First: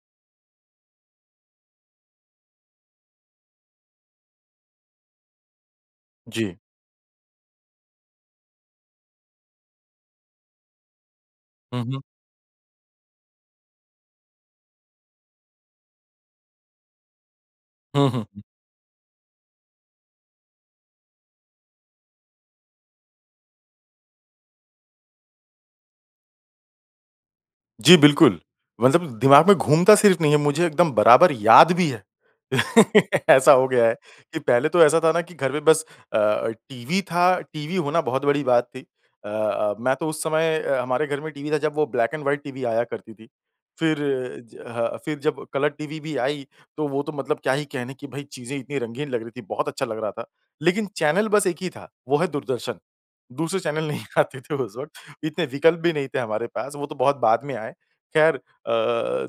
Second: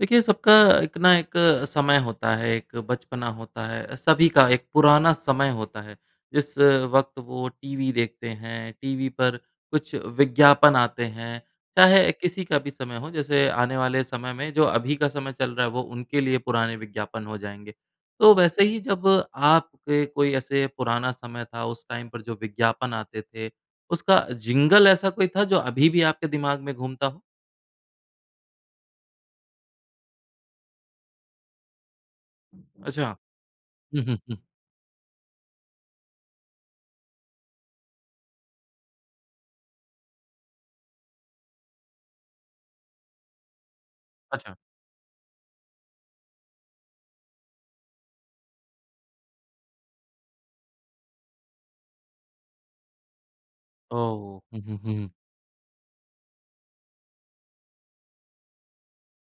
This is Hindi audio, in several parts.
देखिए सबका एक ना एक समय होता है, एक बचपना होता है, सभी का एक पुराना समय होता है जी। जिस वक़्त वो टीवी देखते हैं। टीवी पर कुछ विज्ञापन आते हैं, हुँ, हुँ। चाहे किसी का भी समय हो जैसे आने वाले समय में जो अभी का समय चल रहा है वो उनके लिए पुराने विज्ञापन हो जाएँगे। हुँ, हुँ, तो हुँ। वैसे ही जब आपके कोई ऐसे पुराना समय था उस टाइम पर जो विज्ञापन आते थे उसका जिंगल ऐसा कोई था जो अभी भी आपके दिमाग में घूमता हो? जी। बिल्कुल। मतलब दिमाग में घूमता सिर्फ़ नहीं है। मुझे एकदम बराबर याद भी है। अच्छा। ऐसा हो गया है हुँ, हुँ, कि हुँ। पहले तो ऐसा था ना कि घर में बस अ, टीवी था। टीवी होना बहुत बड़ी बात थी। अ, अ, मैं तो उस समय अ, हमारे घर में टीवी था जब वो ब्लैक एंड व्हाइट टीवी आया करती थी। फिर अच्छा। ज ह फिर जब कलर टीवी भी आई तो वो तो मतलब क्या ही कहने कि भई चीज़ें इतनी रंगीन लग रही थी। बहुत अच्छा लग रहा था। लेकिन चैनल बस एक ही था, वो है दूरदर्शन। दूसरे चैनल नहीं आते ओह! थे हुँ, उस हुँ, वक़्त, हुँ। इतने विकल्प भी नहीं थे हमारे पास, वो तो बहुत बाद में आए। ख़ैर अ,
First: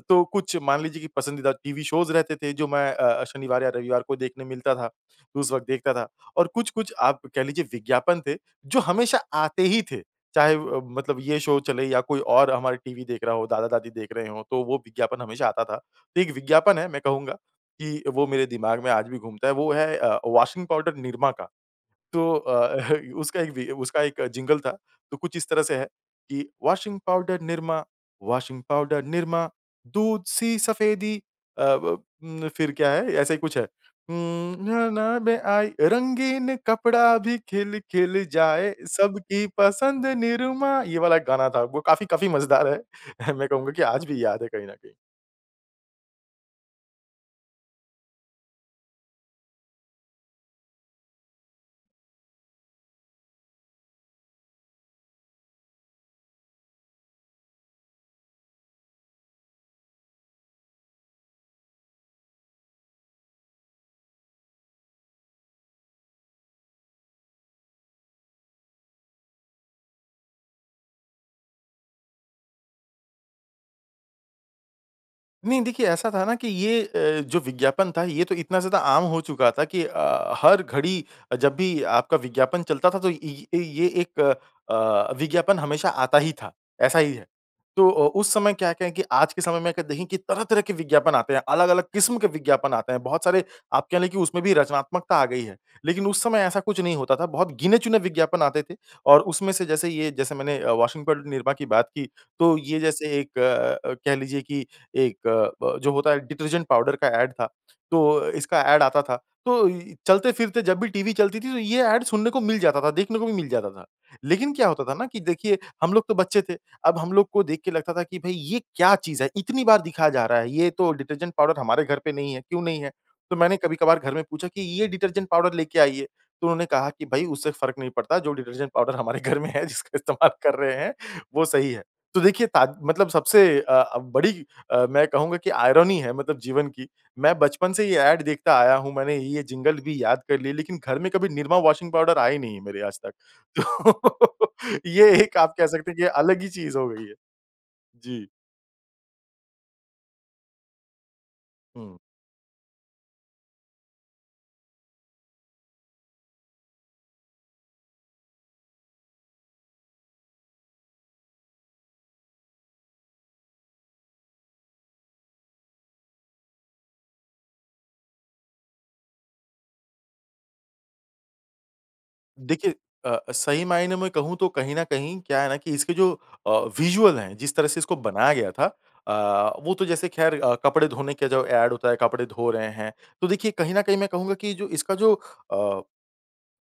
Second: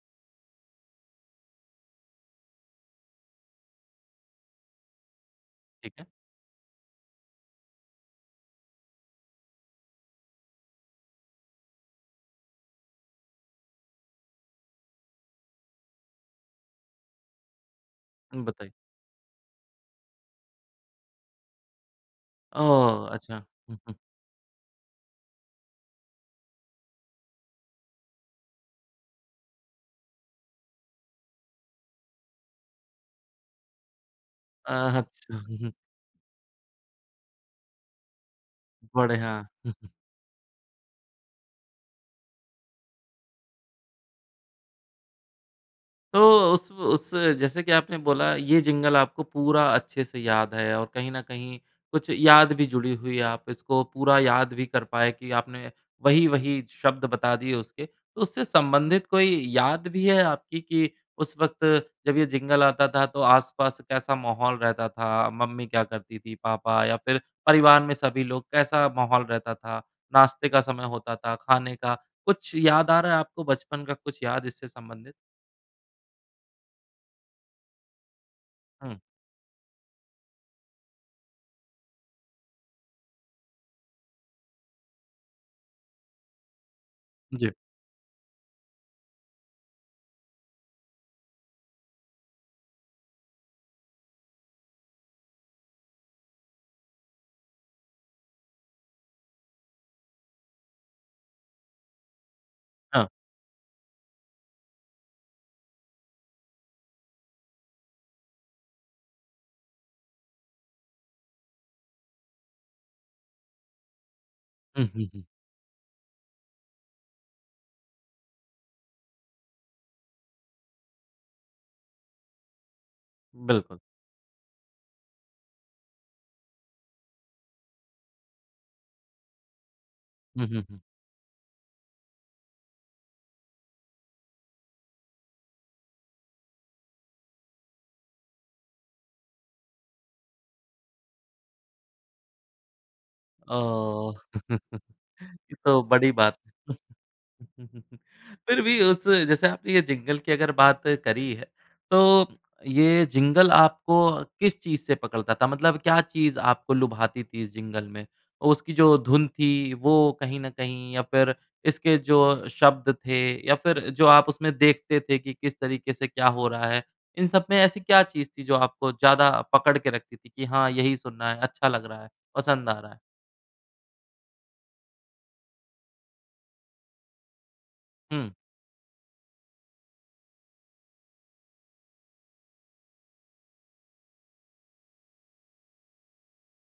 तो कुछ मान लीजिए की पसंदीदा टीवी शोज़ रहते थे जो मैं अ, शनिवार या रविवार को देखने मिलता था, उस वक़्त देखता ठीक है। था। और कुछ-कुछ आप कह लीजिए विज्ञापन थे, जो हमेशा आते ही थे। चाहे अ, मतलब ये शो चले या कोई और हमारा टीवी देख रहा हो दादा-दादी देख रहे हों, तो वो विज्ञापन हमेशा आता था। तो एक विज्ञापन है। मैं कहूँगा कि वो हुँ। मेरे बताइए। दिमाग में आज भी घूमता है। वो है अ, वाशिंग पाउडर Nirma का। तो अ, ओह! उसका अच्छा। एक वि हुँ, हुँ। उसका एक जिंगल था। तो कुछ इस तरह से है कि washing powder Nirma, washing powder Nirma, दूध-सी सफ़ेदी अ, व फिर क्या है, ऐसा ही कुछ है। हुँ अ, ना ना अच्छा। में आई रंगीन कपड़ा भी खिल-खिल जाए बढ़िया। सबकी पसंद निरमा ये वाला एक गाना था। वो काफ़ी काफ़ी मज़ेदार है। मैं कहूँगा कि आज भी याद है कहीं न कहीं। तो उसव उस जैसे कि आपने बोला ये जिंगल आपको पूरा अच्छे से याद है और कहीं न कहीं कुछ याद भी जुड़ी हुई है। आप इसको पूरा याद भी कर पाए कि आपने वही-वही शब्द बता दिए उसके। उससे संबंधित कोई याद भी है आपकी कि उस वक़्त जब ये जिंगल आता था तो आस-पास कैसा माहौल रहता था? मम्मी क्या करती थी? पापा या फिर परिवार में सभी लोग कैसा माहौल रहता था? नाश्ते का समय होता था? खाने का? कुछ याद आ रहा है आपको बचपन का? कुछ याद इससे संबंधित? नहीं देखिए ऐसा था न कि ये अ, जो विज्ञापन था ये तो इतना ज़्यादा हुँ। आम हो चुका था कि अ, हर घड़ी अ, जब भी आपका विज्ञापन चलता था तो ये ये ये एक अ, विज्ञापन हमेशा आता ही था। ऐसा ही है। जी। तो अ, उस समय क्या-क्या है कि आज के समय में अगर देखें कि तरह-तरह के विज्ञापन आते हैं। अलग-अलग किस्म के विज्ञापन आते हैं। बहुत सारे आप कह रहे कि उसमें भी रचनात्मकता आ गई है। लेकिन उस समय ऐसा कुछ नहीं होता था। बहुत गिने-चुने विज्ञापन आते थे और उसमें से जैसे ये जैसे मैंने अ, वाशिंग पाउडर निरमा की बात की। तो ये हाँ। जैसे एक अ अ अ, कह लीजिए कि एक अ, ब जो होता है डिटर्जेंट पाउडर का एड था। तो इसका एड आता था। तो इ चलते-फिरते जब भी टीवी चलती थी तो ये एड सुनने को मिल जाता था। देखने को भी मिल जाता था। लेकिन क्या होता हुँ, था ना हुँ, कि हुँ। देखिए हम लोग तो बच्चे थे। अब हम लोग को देख के लगता था कि भई ये क्या चीज़ है? इतनी बार दिखाया जा रहा है ये तो डिटर्जेंट पाउडर हमारे घर पे नहीं है। क्यों नहीं है? तो मैंने बिल्कुल। कभी-कभार घर में पूछा कि ये डिटर्जेंट पाउडर लेके आइए। तो उन्होंने कहा कि भई उससे फ़र्क नहीं पड़ता जो डिटर्जेंट पाउडर हमारे घर में है जिसका इस्तेमाल हुँ, कर हुँ, रहे हुँ। हैं वो सही है। तो देखिए ताद मतलब सबसे अ अ, बड़ी अ, मैं कहूँगा कि आयरनी है मतलब जीवन कि मैं बचपन से ये एड देखता आया हूँ मैंने ये जिंगल भी याद कर लिया लेकिन घर में कभी निरमा वाशिंग पाउडर आए नहीं है मेरे आज तक। ओह!। तो ये एक आप कह तो सकते हैं कि ये बड़ी बात अलग ही है। चीज़ हो गई है। जी। फिर भी उस जैसे आपने ये जिंगल की अगर बात करी है, हुँ। तो ये जिंगल आपको किस चीज़ से पकड़ता था? मतलब क्या चीज़ आपको लुभाती थी इस जिंगल में? उसकी जो धुन थी वो कहीं न कहीं या फिर इसके जो शब्द थे या फिर जो आप उसमें देखते थे कि किस तरीके से क्या हो रहा है? इन सब में ऐसी क्या चीज़ थी जो आपको ज़्यादा पकड़ के रखती थी कि हाँ, यही सुनना है अच्छा लग रहा है, पसंद देखिए आ रहा है। अ अ, सही मायने में कहूँ तो कहीं न कहीं क्या है ना कि इसके जो अ, विजुअल हैं जिस तरह से इसको हुँ। बनाया गया था अ, वो तो जैसे खैर अ, कपड़े धोने का जो एड होता है कपड़े धो रहे हैं। तो देखिए कहीं न कहीं मैं कहूँगा कि जो इसका जो अ,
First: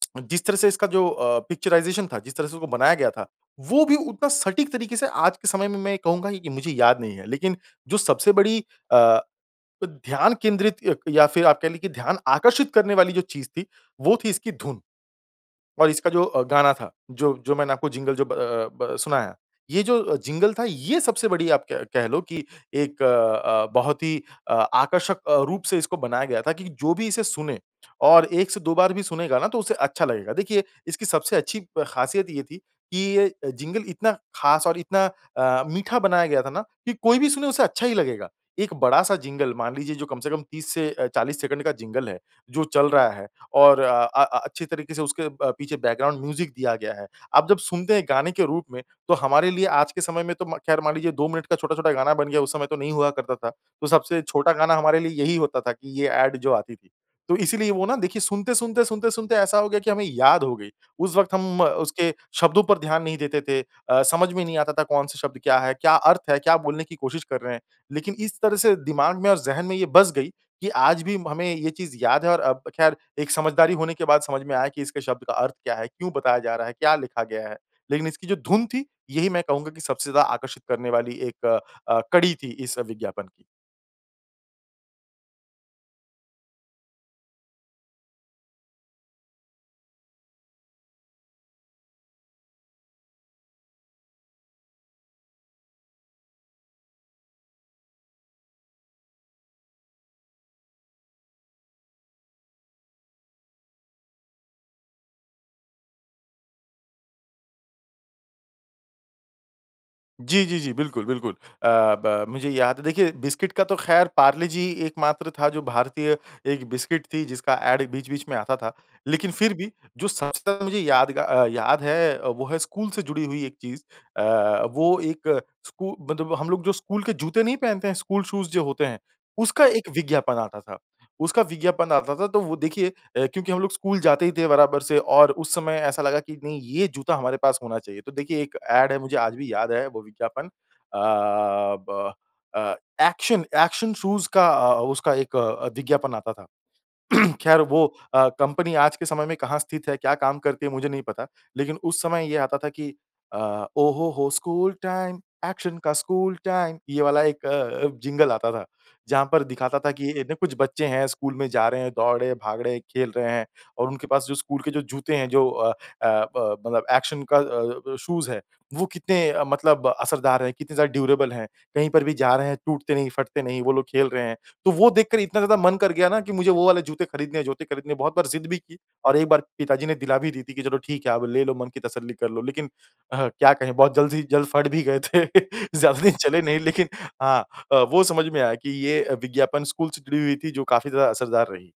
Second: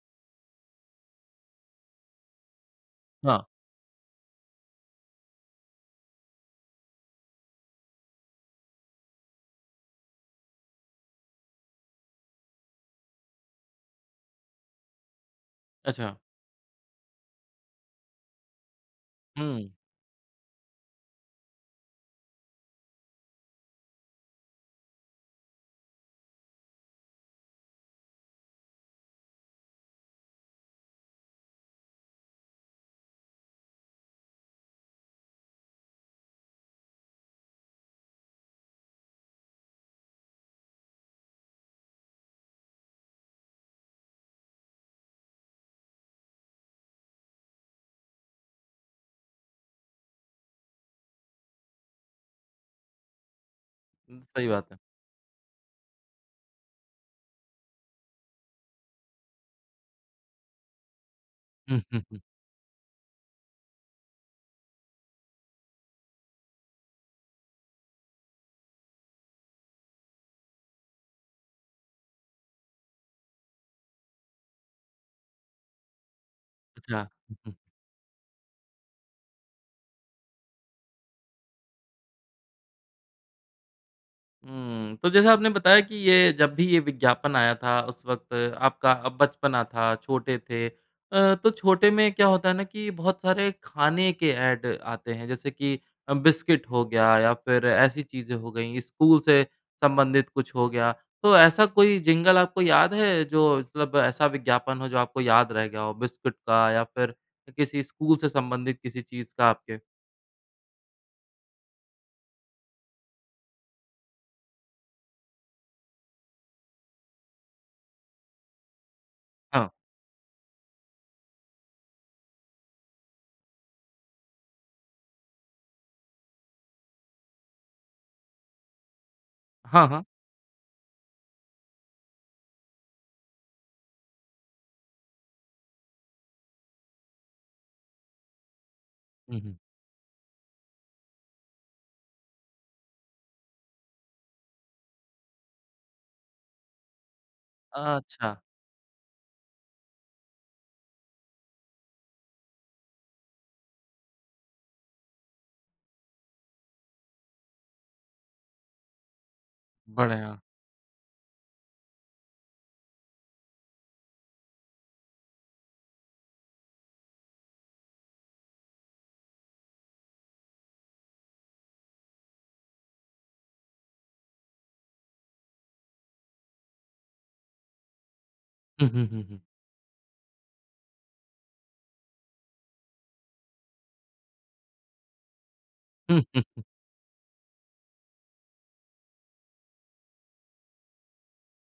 जिस तरह से इसका जो अ, पिक्चराइजेशन था जिस तरह से उसको बनाया गया था हाँ। वो भी उतना सटीक तरीके से आज के समय में मैं ये कहूँगा कि मुझे याद नहीं है। लेकिन जो सबसे बड़ी अ अ, ध्यान केंद्रित अ, या फिर आप कह ले कि ध्यान आकर्षित करने वाली जो चीज़ थी वो थी इसकी धुन। और इसका अच्छा। जो अ, गाना था जो जो मैंने आपको जिंगल जो ब अ, ब अ, सुनाया। हुँ। ये जो जिंगल था ये सबसे बड़ी आप कह कह लो कि एक अ अ, बहुत ही अ, आकर्षक अ, रूप से इसको बनाया गया था कि जो भी इसे सुने और 1 से 2 बार भी सुनेगा न तो उसे अच्छा लगेगा। देखिए, इसकी सबसे अच्छी खासियत ये थी कि ये जिंगल इतना खास और इतना अ, मीठा बनाया गया था ना कि कोई भी सुने उसे अच्छा ही लगेगा। एक बड़ा-सा जिंगल मान लीजिए जो कम से कम 30 से अ, 40 सेकंड का जिंगल है जो चल रहा है और अ अ अच्छी तरीके से उसके प पीछे बैकग्राउंड म्यूज़िक दिया गया है। अब जब सुनते हैं गाने के रूप में, तो हमारे लिए आज के समय में तो म खैर मान लीजिए 2 मिनट का छोटा-छोटा गाना बन गया उस समय तो नहीं हुआ करता था। तो उम, सबसे सही छोटा बात गाना है। हमारे लिए यही होता था कि ये एड जो आती थी। तो इसीलिए वो न देखिए सुनते-सुनते-सुनते-सुनते ऐसा हो गया कि हमें याद हो गई। उस वक़्त हम हुँ, हुँ, उसके हुँ। शब्दों पर ध्यान नहीं देते थे। अ, समझ में नहीं आता था कौन-सा शब्द क्या है? क्या अर्थ है? क्या बोलने की कोशिश कर रहे हैं। लेकिन इस तरह से दिमाग में और ज़हन में ये बस गई कि आज भी हमें ये चीज़ याद है और अब खैर एक समझदारी होने के बाद समझ में आया कि इसके शब्द का अर्थ क्या है? क्यों बताया जा रहा है? क्या अच्छा। लिखा हुँ, गया हुँ। है? लेकिन इसकी जो धुन थी यही मैं कहूँगा कि सबसे ज़्यादा आकर्षित करने वाली एक अ अ, कड़ी थी इस विज्ञापन की। हुँ, तो जैसे आपने बताया कि ये जब भी ये विज्ञापन आया था उस वक़्त आपका बचपना था, छोटे थे। अ, तो छोटे में क्या होता है ना, कि बहुत सारे खाने के एड आते हैं जैसे कि बिस्किट हो गया या फिर ऐसी चीज़ें हो गई स्कूल से संबंधित कुछ हो गया, तो ऐसा कोई जिंगल आपको याद है जो मतलब ऐसा विज्ञापन हो जो आपको याद रह गया हो बिस्किट का या फिर किसी स्कूल से संबंधित किसी चीज़ का आपके? जी, जी, जी, बिल्कुल, बिल्कुल। अ, ब मुझे याद है देखिए बिस्किट का तो ख़ैर पार्ले जी एक मात्र था जो भारतीय एक बिस्किट थी जिसका ऐड बीच-बीच में आता था। लेकिन फिर हाँ। भी जो सबसे ज़्यादा मुझे यादगा याद है वो है स्कूल से जुड़ी हुई एक चीज़। अ, वो एक स्कू मतलब हम लोग जो स्कूल के जूते नहीं पहनते हैं स्कूल शूज़ जो होते हैं उसका हाँ, एक हाँ। विज्ञापन आता था। उसका विज्ञापन आता था तो वो देखिए क्योंकि हम लोग स्कूल जाते ही थे बराबर से और उस समय ऐसा लगा कि नहीं ये जूता हमारे पास होना चाहिए। तो देखिए एक ऐड है मुझे आज हुँ, भी हुँ। याद है वो विज्ञापन अ, ब अ, ऐक्शन ऐक्शन शूज़ का उसका एक विज्ञापन आता था। ख़ैर वो अ, अच्छा। कंपनी आज के समय में कहाँ स्थित है? क्या काम करती है? मुझे नहीं पता। लेकिन उस समय ये आता था कि अ, ओ हो हो स्कूल टाइम ऐक्शन का स्कूल टाइम ये वाला एक अ, जिंगल आता था। जहाँ पर दिखाता था कि ए, ने बढ़िया। कुछ बच्चे हैं स्कूल में जा रहे हैं दौड़ रहे हैं भाग रहें हैं खेल रहे हैं और उनके पास जो स्कूल के जो जूते हैं जो अ अ, ब मतलब ऐक्शन का अ अ, शूज़ है वो कितने मतलब असरदार हैं। कितने ज़्यादा ड्यूरेबल हैँ, कहीं पर भी जा रहे हैं, टूटते नहीं, फटते नहीं वो लोग खेल रहे हैं। तो वो देखकर इतना ज़्यादा मन कर गया ना कि मुझे वो वाले जूते खरीदने हैं, जूते खरीदने बहुत बार ज़िद भी की हुँ, हुँ, और हुँ, एक हुँ। बार पिताजी ने दिला भी दी थी कि, "चलो ठीक है आप ले लो मन की तसल्ली कर लो।" लेकिन अह क्या कहें बहुत जल्द ही जल्द फ़ट भी गए थे। ज़्यादा दिन चले नहीं लेकिन हाँ अ, वो समझ में आया कि ये विज्ञापन स्कूल से जुड़ी हुई थी जो काफ़ी ज़्यादा असरदार रही।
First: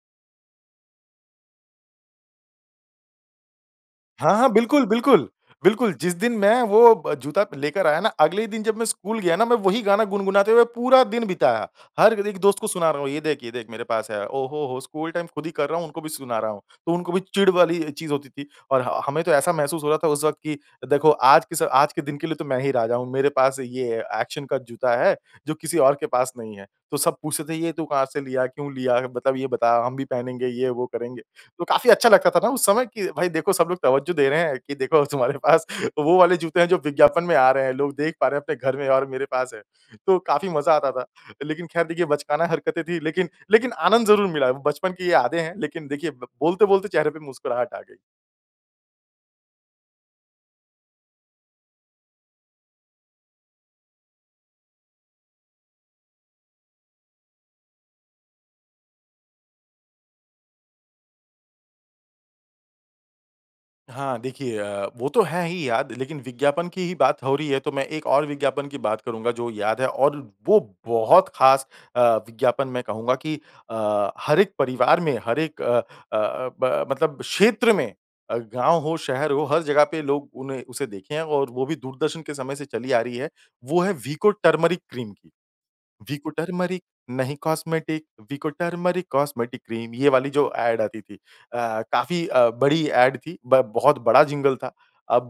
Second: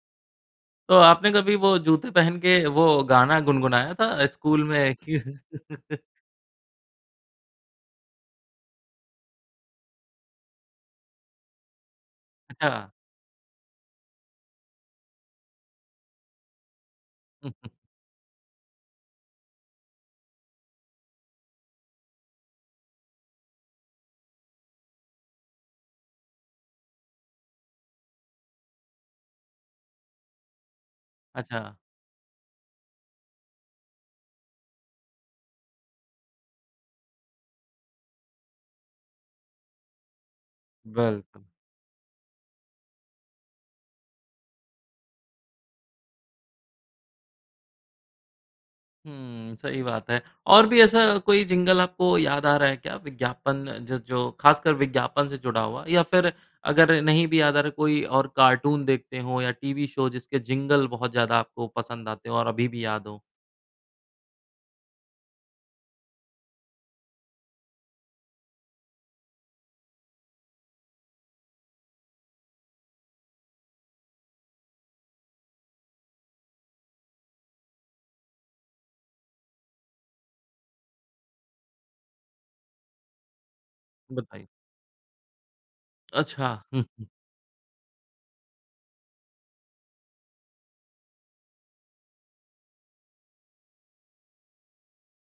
तो आपने कभी वो जूते पहन के वो गाना गुनगुनाया था हाँ, हाँ। स्कूल बिल्कुल, में कि बिल्कुल, बिल्कुल। जिस दिन मैं वो जूता लेकर आया ना अगले ही दिन जब मैं स्कूल गया ना मैं वही गाना गुनगुनाते हुए पूरा दिन बिताया। हर एक दोस्त को सुना अच्छा। रहा हूँ ये देख ये देख मेरे पास है। ओहो हो स्कूल टाइम खुद ही कर रहा हूँ उनको भी सुना रहा हूँ। तो उनको भी चिढ़ वाली चीज़ होती थी, और हाँ हमें तो ऐसा महसूस हो रहा था उस वक़्त की देखो आज के आज के स दिन के लिए तो मैं ही राजा हूँ। मेरे पास ये अ, एक्शन का जूता है जो किसी और के पास नहीं है। तो सब पूछते थे ये तू कहाँ से लिया, क्यों लिया? मतलब ये बता हम भी पहनेंगे ये वो करेंगे। तो अच्छा। काफ़ी अच्छा लगता था ना उस समय की भाई देखो सब लोग तवज्जो दे रहे हैं कि देखो तुम्हारे पास वो वाले जूते है जो विज्ञापन में आ रहे हैं। लोग देख पा रहे हैं अपने घर में और मेरे पास है। तो काफ़ी मज़ा आता था। बिल्कुल। लेकिन खैर देखिए बचकाना हरकतें थी। लेकिन लेकिन आनंद ज़रूर मिला है। बचपन की ये यादें हैं लेकिन देखिए ब बोलते बोलते चेहरे पे मुस्कुराहट आ गई। हुँ, सही बात है। और भी ऐसा कोई जिंगल आपको याद आ रहा है क्या विज्ञापन ज जो खासकर विज्ञापन से जुड़ा हुआ। या फिर अगर नहीं भी याद आ रहा है कोई और कार्टून देखते हो या टीवी शो जिसके जिंगल बहुत ज़्यादा आपको पसंद आते हो और अभी भी याद हो। हाँ, देखिए अ, वो तो है ही याद, लेकिन विज्ञापन की ही बात हो रही है तो मैं एक और विज्ञापन की बात करूँगा जो याद है, और वो बहुत खास अ, विज्ञापन मैं कहूँगा कि अ, हर एक परिवार में, हर एक अ अ अ, ब मतलब क्षेत्र में अ, गाँव हो, शहर हो हर जगह पे लोग उन्हें उसे देखे हैं और वो भी दूरदर्शन के समय से चली आ रही है, वो है वीको बताइ टर्मेरिक क्रीम की। वीको अच्छा। टर्मेरिक, नहीं cosmetic, Vicco turmeric cosmetic cream, ये वाली जो एड आती थी अ, काफ़ी अ, बड़ी एड थी, ब बहुत बड़ा जिंगल था। अब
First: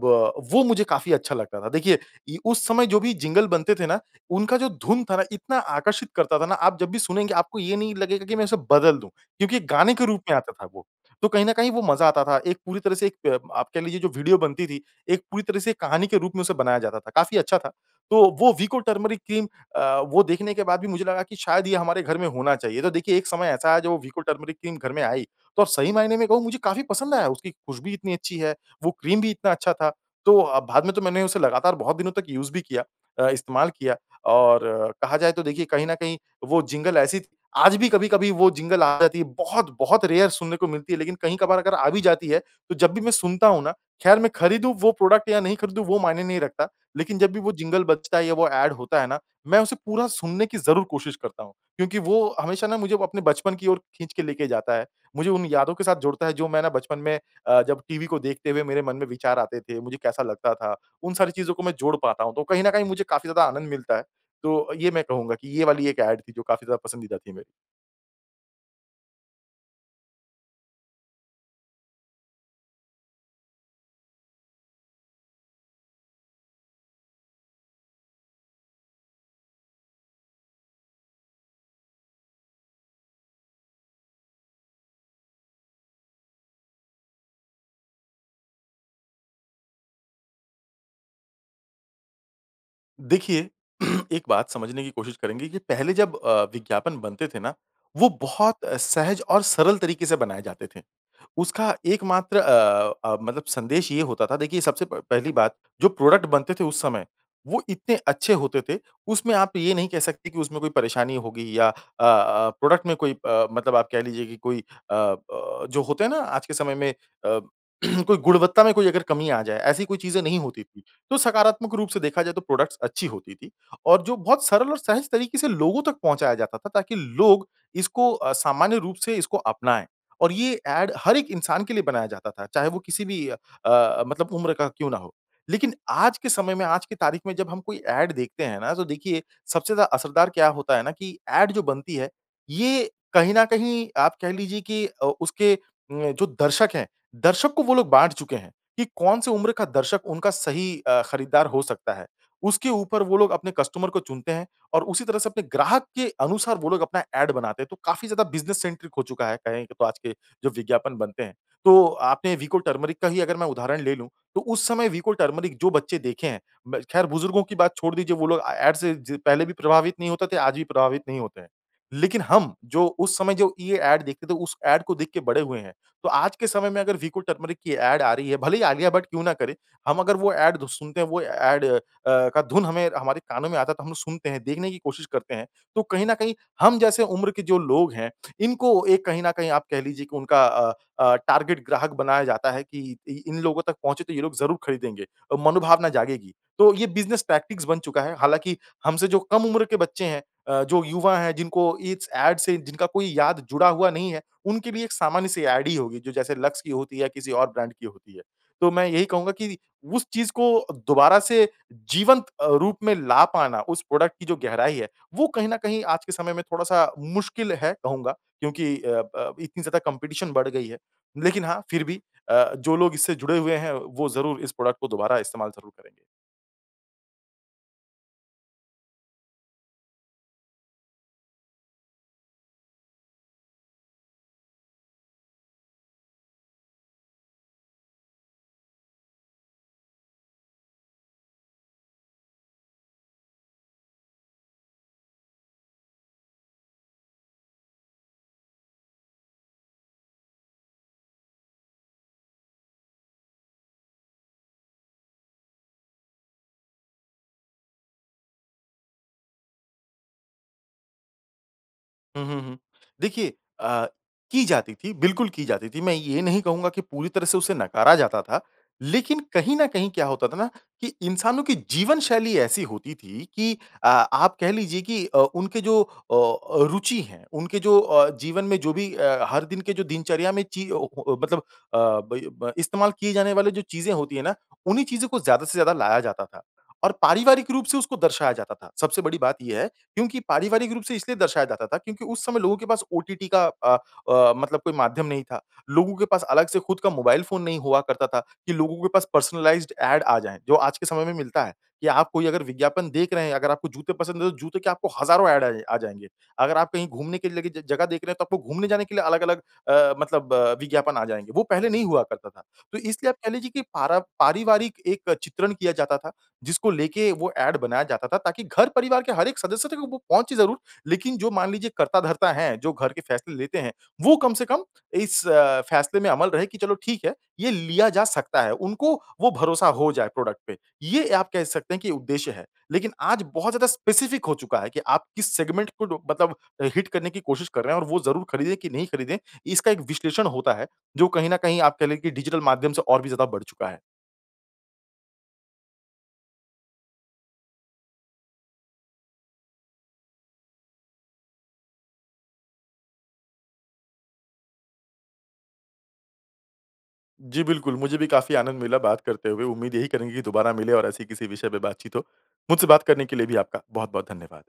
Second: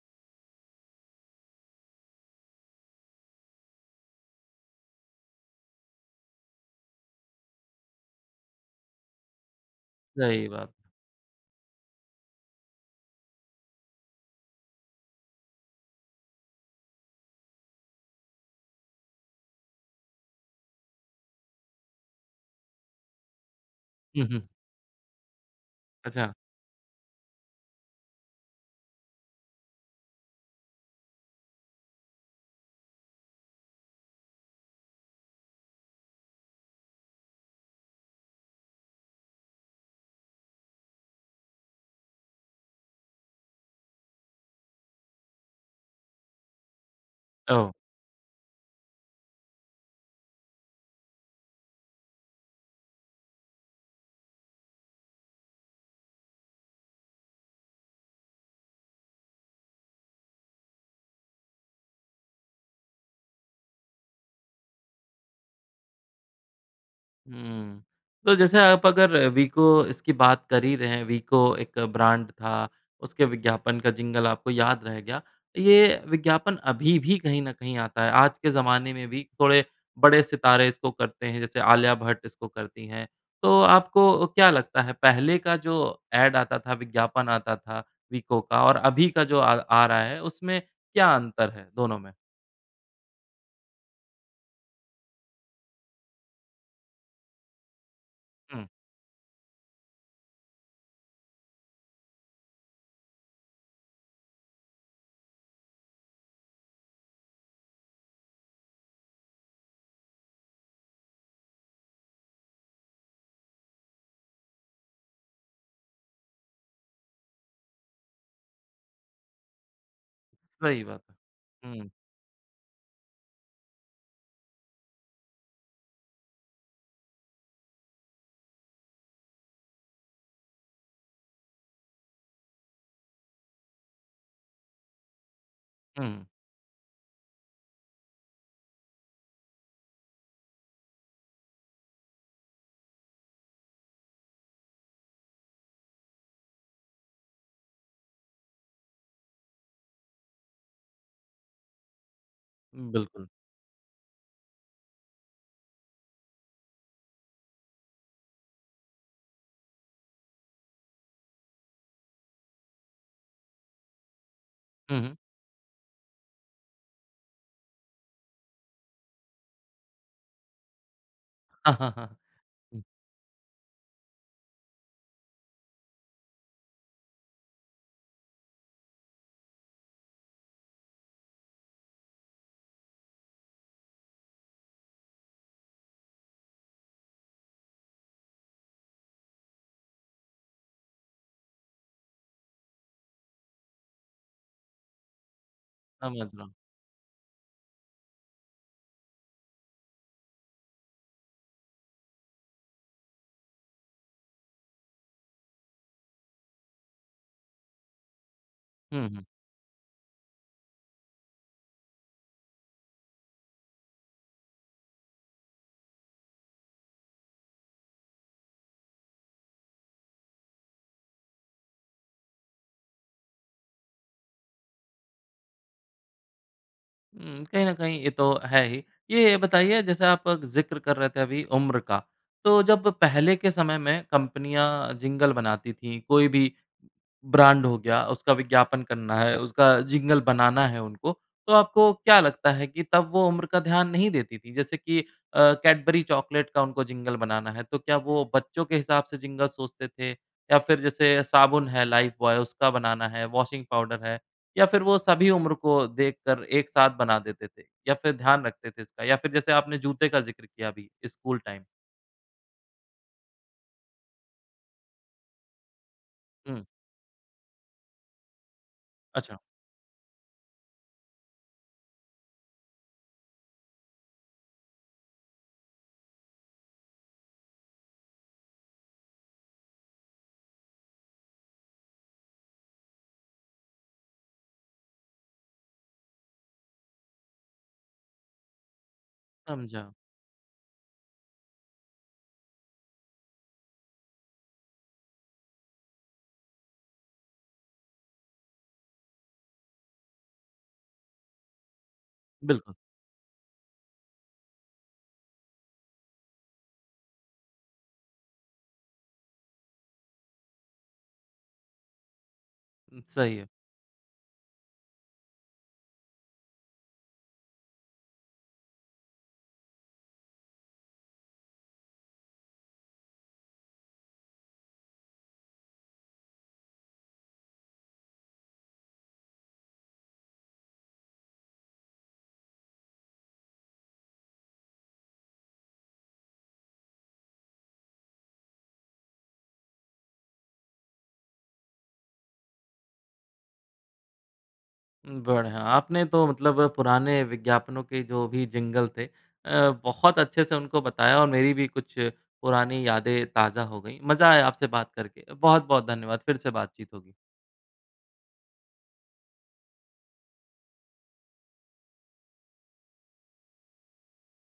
वो मुझे काफ़ी अच्छा लगता था, देखिए इ उस समय जो भी जिंगल बनते थे ना, उनका जो धुन था ना इतना आकर्षित करता था ना, आप जब भी सुनेंगे आपको ये नहीं लगेगा कि मैं उसे बदल दूँ, क्योंकि गाने के रूप में सही आता था बात। वो। तो कहीं न कहीं वो मज़ा आता था, एक पूरी तरह से एक प आप कह लीजिए जो वीडियो बनती थी, एक पूरी तरह से एक कहानी के रूप में उसे बनाया जाता था, काफ़ी अच्छा था, तो वो वीको टर्मेरिक क्रीम अ, वो देखने के बाद भी मुझे लगा कि शायद ये हमारे घर में होना चाहिए। तो देखिए, एक समय ऐसा आया, जब वो वीको हुँ, हुँ। टर्मेरिक क्रीम घर में आई, तो सही मायने में अच्छा। कहूँ मुझे काफ़ी पसंद आया, उसकी खुशबू इतनी अच्छी है, वो क्रीम भी इतना अच्छा था। तो अ, बाद में मैंने उसे लगातार बहुत दिनों तक यूज़ भी किया अ, इस्तेमाल किया, और अ, कहा जाए तो देखिए कहीं न कहीं वो जिंगल ऐसी थी, आज भी कभी-कभी वो जिंगल आ जाती है, बहुत बहुत रेयर सुनने को मिलती है। लेकिन कहीं कभार अगर आ भी जाती है, तो जब भी मैं सुनता हूँ ना खैर मैं खरीदूँ वो प्रोडक्ट या नहीं खरीदूँ वो मायने नहीं रखता। लेकिन जब भी वो ओह! जिंगल बजता है या वो एड होता है ना, मैं उसे पूरा सुनने की ज़रूर कोशिश करता हूँ। क्योंकि वो हमेशा ना मुझे वो अपने बचपन की ओर खींच के लेके जाता है, मुझे उन यादों के साथ जोड़ता है जो मैं ना बचपन में अ, जब टीवी को देखते हुए मेरे मन में विचार आते थे, मुझे कैसा लगता था, उन सारी चीज़ों को मैं जोड़ पाता हूँ, तो कहीं न कहीं मुझे काफ़ी ज़्यादा आनंद मिलता है। तो ये मैं कहूँगा कि ये वाली एक एड थी जो काफ़ी ज़्यादा पसंदीदा थी मेरी। हुँ। तो जैसे आप अगर अ, वीको इसकी बात कर ही रहे हैं वीको एक ब्रांड था, उसके विज्ञापन का जिंगल आपको याद रह गया, ये विज्ञापन अभी भी कहीं न कहीं आता है। आज के ज़माने में भी थोड़े बड़े सितारे इसको करते हैं, जैसे आलिया भट्ट इसको करती हैं, तो आपको क्या लगता है पहले का जो एड आता था, विज्ञापन आता था, वीको का और अभी का जो अ, आ रहा है उसमें क्या अंतर है, दोनों में? देखिए, एक बात समझने की कोशिश करेंगे कि पहले जब अ, विज्ञापन बनते थे ना, वो बहुत हुँ। सहज और सरल तरीके से बनाए जाते थे। उसका एक मात्र अ अ, मतलब संदेश ये होता था। देखिए सबसे प पहली बात जो प्रोडक्ट बनते थे उस समय वो इतने अच्छे होते थे। उसमें आप ये नहीं कह सकते कि उसमें कोई परेशानी होगी या अ अ, प्रोडक्ट में कोई अ, मतलब आप कह लीजिए की कोई अ अ, जो होते हैं ना आज के समय में अ, कोई गुणवत्ता में कोई अगर कमी आ जाए। ऐसी कोई चीज़ें नहीं होती थी। सही बात। तो सकारात्मक रूप हुँ। से देखा जाए तो प्रोडक्टस अच्छी होती थी और जो बहुत सरल और सहज तरीके से लोगों तक पहुँचाया जाता था ताकि लोग इसको अ, सामान्य रूप से इसको अपनाएँ। और ये ऐड हर एक इंसान के लिए बनाया जाता था चाहे वो किसी भी अ, मतलब उम्र का क्यों ना हो। लेकिन आज हुँ। के समय में आज की तारीख में जब हम कोई ऐड देखते हैं ना तो देखिए सबसे ज़्यादा असरदार क्या होता है ना कि ऐड जो बनती है ये कहीं न कहीं आप कह लीजिए कि ओ उसके अ, जो दर्शक है दर्शक को वो लोग बाँट चुके हैं। कि कौन-सी उम्र का दर्शक उनका सही अ, खरीददार हो सकता है। उसके ऊपर वो बिल्कुल। लोग अपने कस्टमर को चुनते हैं और उसी तरह से अपने ग्राहक के अनुसार वो लोग अपना ऐड बनाते हैं। तो काफ़ी ज़्यादा बिज़नेस सेंट्रिक हो चूका है कहे तो आज के जो विज्ञापन बनते हैं। तो आपने विको टर्मरिक का ही अगर मैं उदाहरण ले लूँ तो उस समय हुँ, विको हुँ। टर्मरिक जो बच्चे देखे हैं म ख़ैर बुजुर्गों की बात छोड़ दीजिए वो लोग ए ऐड से पहले भी प्रभावित नहीं होते थे, आज भी प्रभावित नहीं होते हैं। हाँ, हाँ, हाँ। लेकिन हम हुँ। जो उस समय जो ये ऐड देखते थे उस ऐड को देख के बड़े हुए हैं। तो आज के समय में अगर विको टर्मरिक की ऐड आ रही है भले ही आलिया भट क्यों ना करे, हम अगर वो ऐड सुनते हैं वो ऐड अ, का धुन हमें हमारे कानों में आता है तो हम लोग सुनते हैं देखने की कोशिश करते हैं। तो कहीं न कहीं हम जैसे उम्र के जो लोग हैं इनको एक कहीं न कहीं आप कह लीजिए की उनका अ अ, टारगेट ग्राहक बनाया जाता है कि इ इन लोगों तक पहुँचे तो ये लोग ज़रूर खरीदेंगे। अ, मनोभावना समझ जागेगी। रहा हूँ। तो ये बिज़नेस टैक्टिस बन चुका है। हालाँकि हमसे जो कम उम्र के बच्चे हैं अ, जो युवा हैं जिनको इस ऐड से जिनका कोई याद जुड़ा हुआ नहीं है उनके लिए एक सामान्य सी ऐड ही होगी जो जैसे लक्स की होती है या किसी और ब्रांड की होती है। तो मैं यही हुँ, हुँ। कहूँगा कि उस चीज़ को दोबारा से जीवंत अ, रूप में ला पाना उस प्रोडक्ट की जो गहराई है वो कहीं न कहीं आज के समय में थोड़ा-सा मुश्किल है कहूँगा क्योंकि अ अ, इतनी ज़्यादा कॉम्पिटिशन बढ़ गयी है। लेकिन हाँ फ़िर भी अ, जो लोग इससे जुड़े हुए हैं वो ज़रूर इस प्रोडक्ट को दोबारा इस्तेमाल ज़रूर करेंगे। उ, कहीं न कहीं ये तो है ही। ये बताइए जैसे आप जिक्र कर रहे थे अभी उम्र का तो जब पहले के समय में कंपनियाँ जिंगल बनाती थी कोई भी ब्रांड हो गया, उसका विज्ञापन करना है, उसका जिंगल बनाना है उनको तो आपको क्या लगता है कि तब वो उम्र का ध्यान नहीं देती थे? जैसे कि अ, कैडबरी चॉकलेट का उनको जिंगल बनाना है तो क्या वो बच्चों के हिसाब से जिंगल सोचते थे? या फ़िर जैसे साबुन है लाइफ़ बॉय उसका बनाना है, वाशिंग पाउडर है या फ़िर वो सभी उम्र को देखकर एक साथ बना देते थे? या फ़िर ध्यान रखते थे इसका या फ़िर जैसे आपने जूते का जिक्र किया अभी स्कूल टाइम। हुँ, हुँ, हुँ। देखिए अ, की जाती थी बिल्कुल की जाती थी। मैं ये नहीं हुँ। कहूँगा की पूरी तरह से उसे नकारा जाता था। लेकिन अच्छा। कहीं न कहीं क्या होता था ना कि इंसानों की जीवनशैली ऐसी होती थी की अ, आप कह लीजिए की अ, उनके जो अ, रुचि है, उनके जो अ, जीवन में जो भी अ, हर दिन के जो दिनचर्या में चीज़ ओ ओ मतलब अ, ब ब इस्तेमाल किए जाने वाली जो चीज़ें होती है ना उन्हीं चीज़ों को ज़्यादा से ज़्यादा लाया जाता था। और पारिवारिक रूप से उसको दर्शाया जाता था। सबसे बड़ी बात ये है समझा। क्योंकि पारिवारिक रूप से इसलिए दर्शाया जाता था क्योंकि उस समय लोगों के पास ओटीटी का अ अ, मतलब कोई माध्यम नहीं था। लोगों के पास अलग से खुद का मोबाइल फ़ोन नहीं हुआ करता था कि लोगों के पास पर्सनलाइज़्ड ऐड आ जाएँ जो आज के समय में मिलता है। कि आप कोई अगर बिल्कुल। विज्ञापन देख रहे हैं, अगर आपको जूते पसंद है तो जूते के आपको हज़ारों ऐड आ जाए आ जाएँगे। अगर आप कहीं घूमने के लिए ज जगह देख रहे हैं तो आपको घूमने जाने के लिए अलग-अलग अ, मतलब विज्ञापन आ जाएँगे। वो पहले नहीं हुआ करता था। तो उ, इसलिए आप कह सही है। लीजिए कि पारा पारिवारिक एक चित्रण किया जाता था जिसको लेके वो ऐड बनाया जाता था ताकि घर परिवार के हर एक सदस्य तक वो वो पहुँचे ज़रूर। लेकिन जो मान लीजिए कर्ता धर्ता है जो घर के फ़ैसले लेते हैं वो कम से कम इस फ़ैसले में अमल रहे कि चलो ठीक है ये लिया जा सकता है। उनको वो भरोसा हो जाए प्रोडक्ट पे ये आप कह सकते हैं कि उद्देश्य है। लेकिन आज बहुत ज़्यादा स्पेसिफ़िक हो चूका है कि आप किस सेगमेंट को डो मतलब हिट करने की कोशिश कर रहे हैं और वो ज़रूर खरीदें कि नहीं खरीदें। इसका एक विश्लेषण होता है जो कहीं न कहीं आप कह की डिजिटल माध्यम से और भी ज़्यादा बढ़ चुका है। बढ़िया! आपने तो मतलब पुराने विज्ञापनों के जो भी जिंगल थे अ, बहुत अच्छे से उनको बताया और मेरी भी कुछ पुरानी यादें ताज़ा हो गई। मज़ा आया आपसे बात करके बहुत-बहुत धन्यवाद फ़िर से बातचीत होगी। जी। बिल्कुल मुझे भी काफ़ी आनंद मिला बात करते हुए। उम्मीद यही करेंगे की दोबारा मिले और ऐसे ही किसी विषय पर बातचीत हो। मुझसे बात करने के लिए भी आपका बहुत-बहुत धन्यवाद।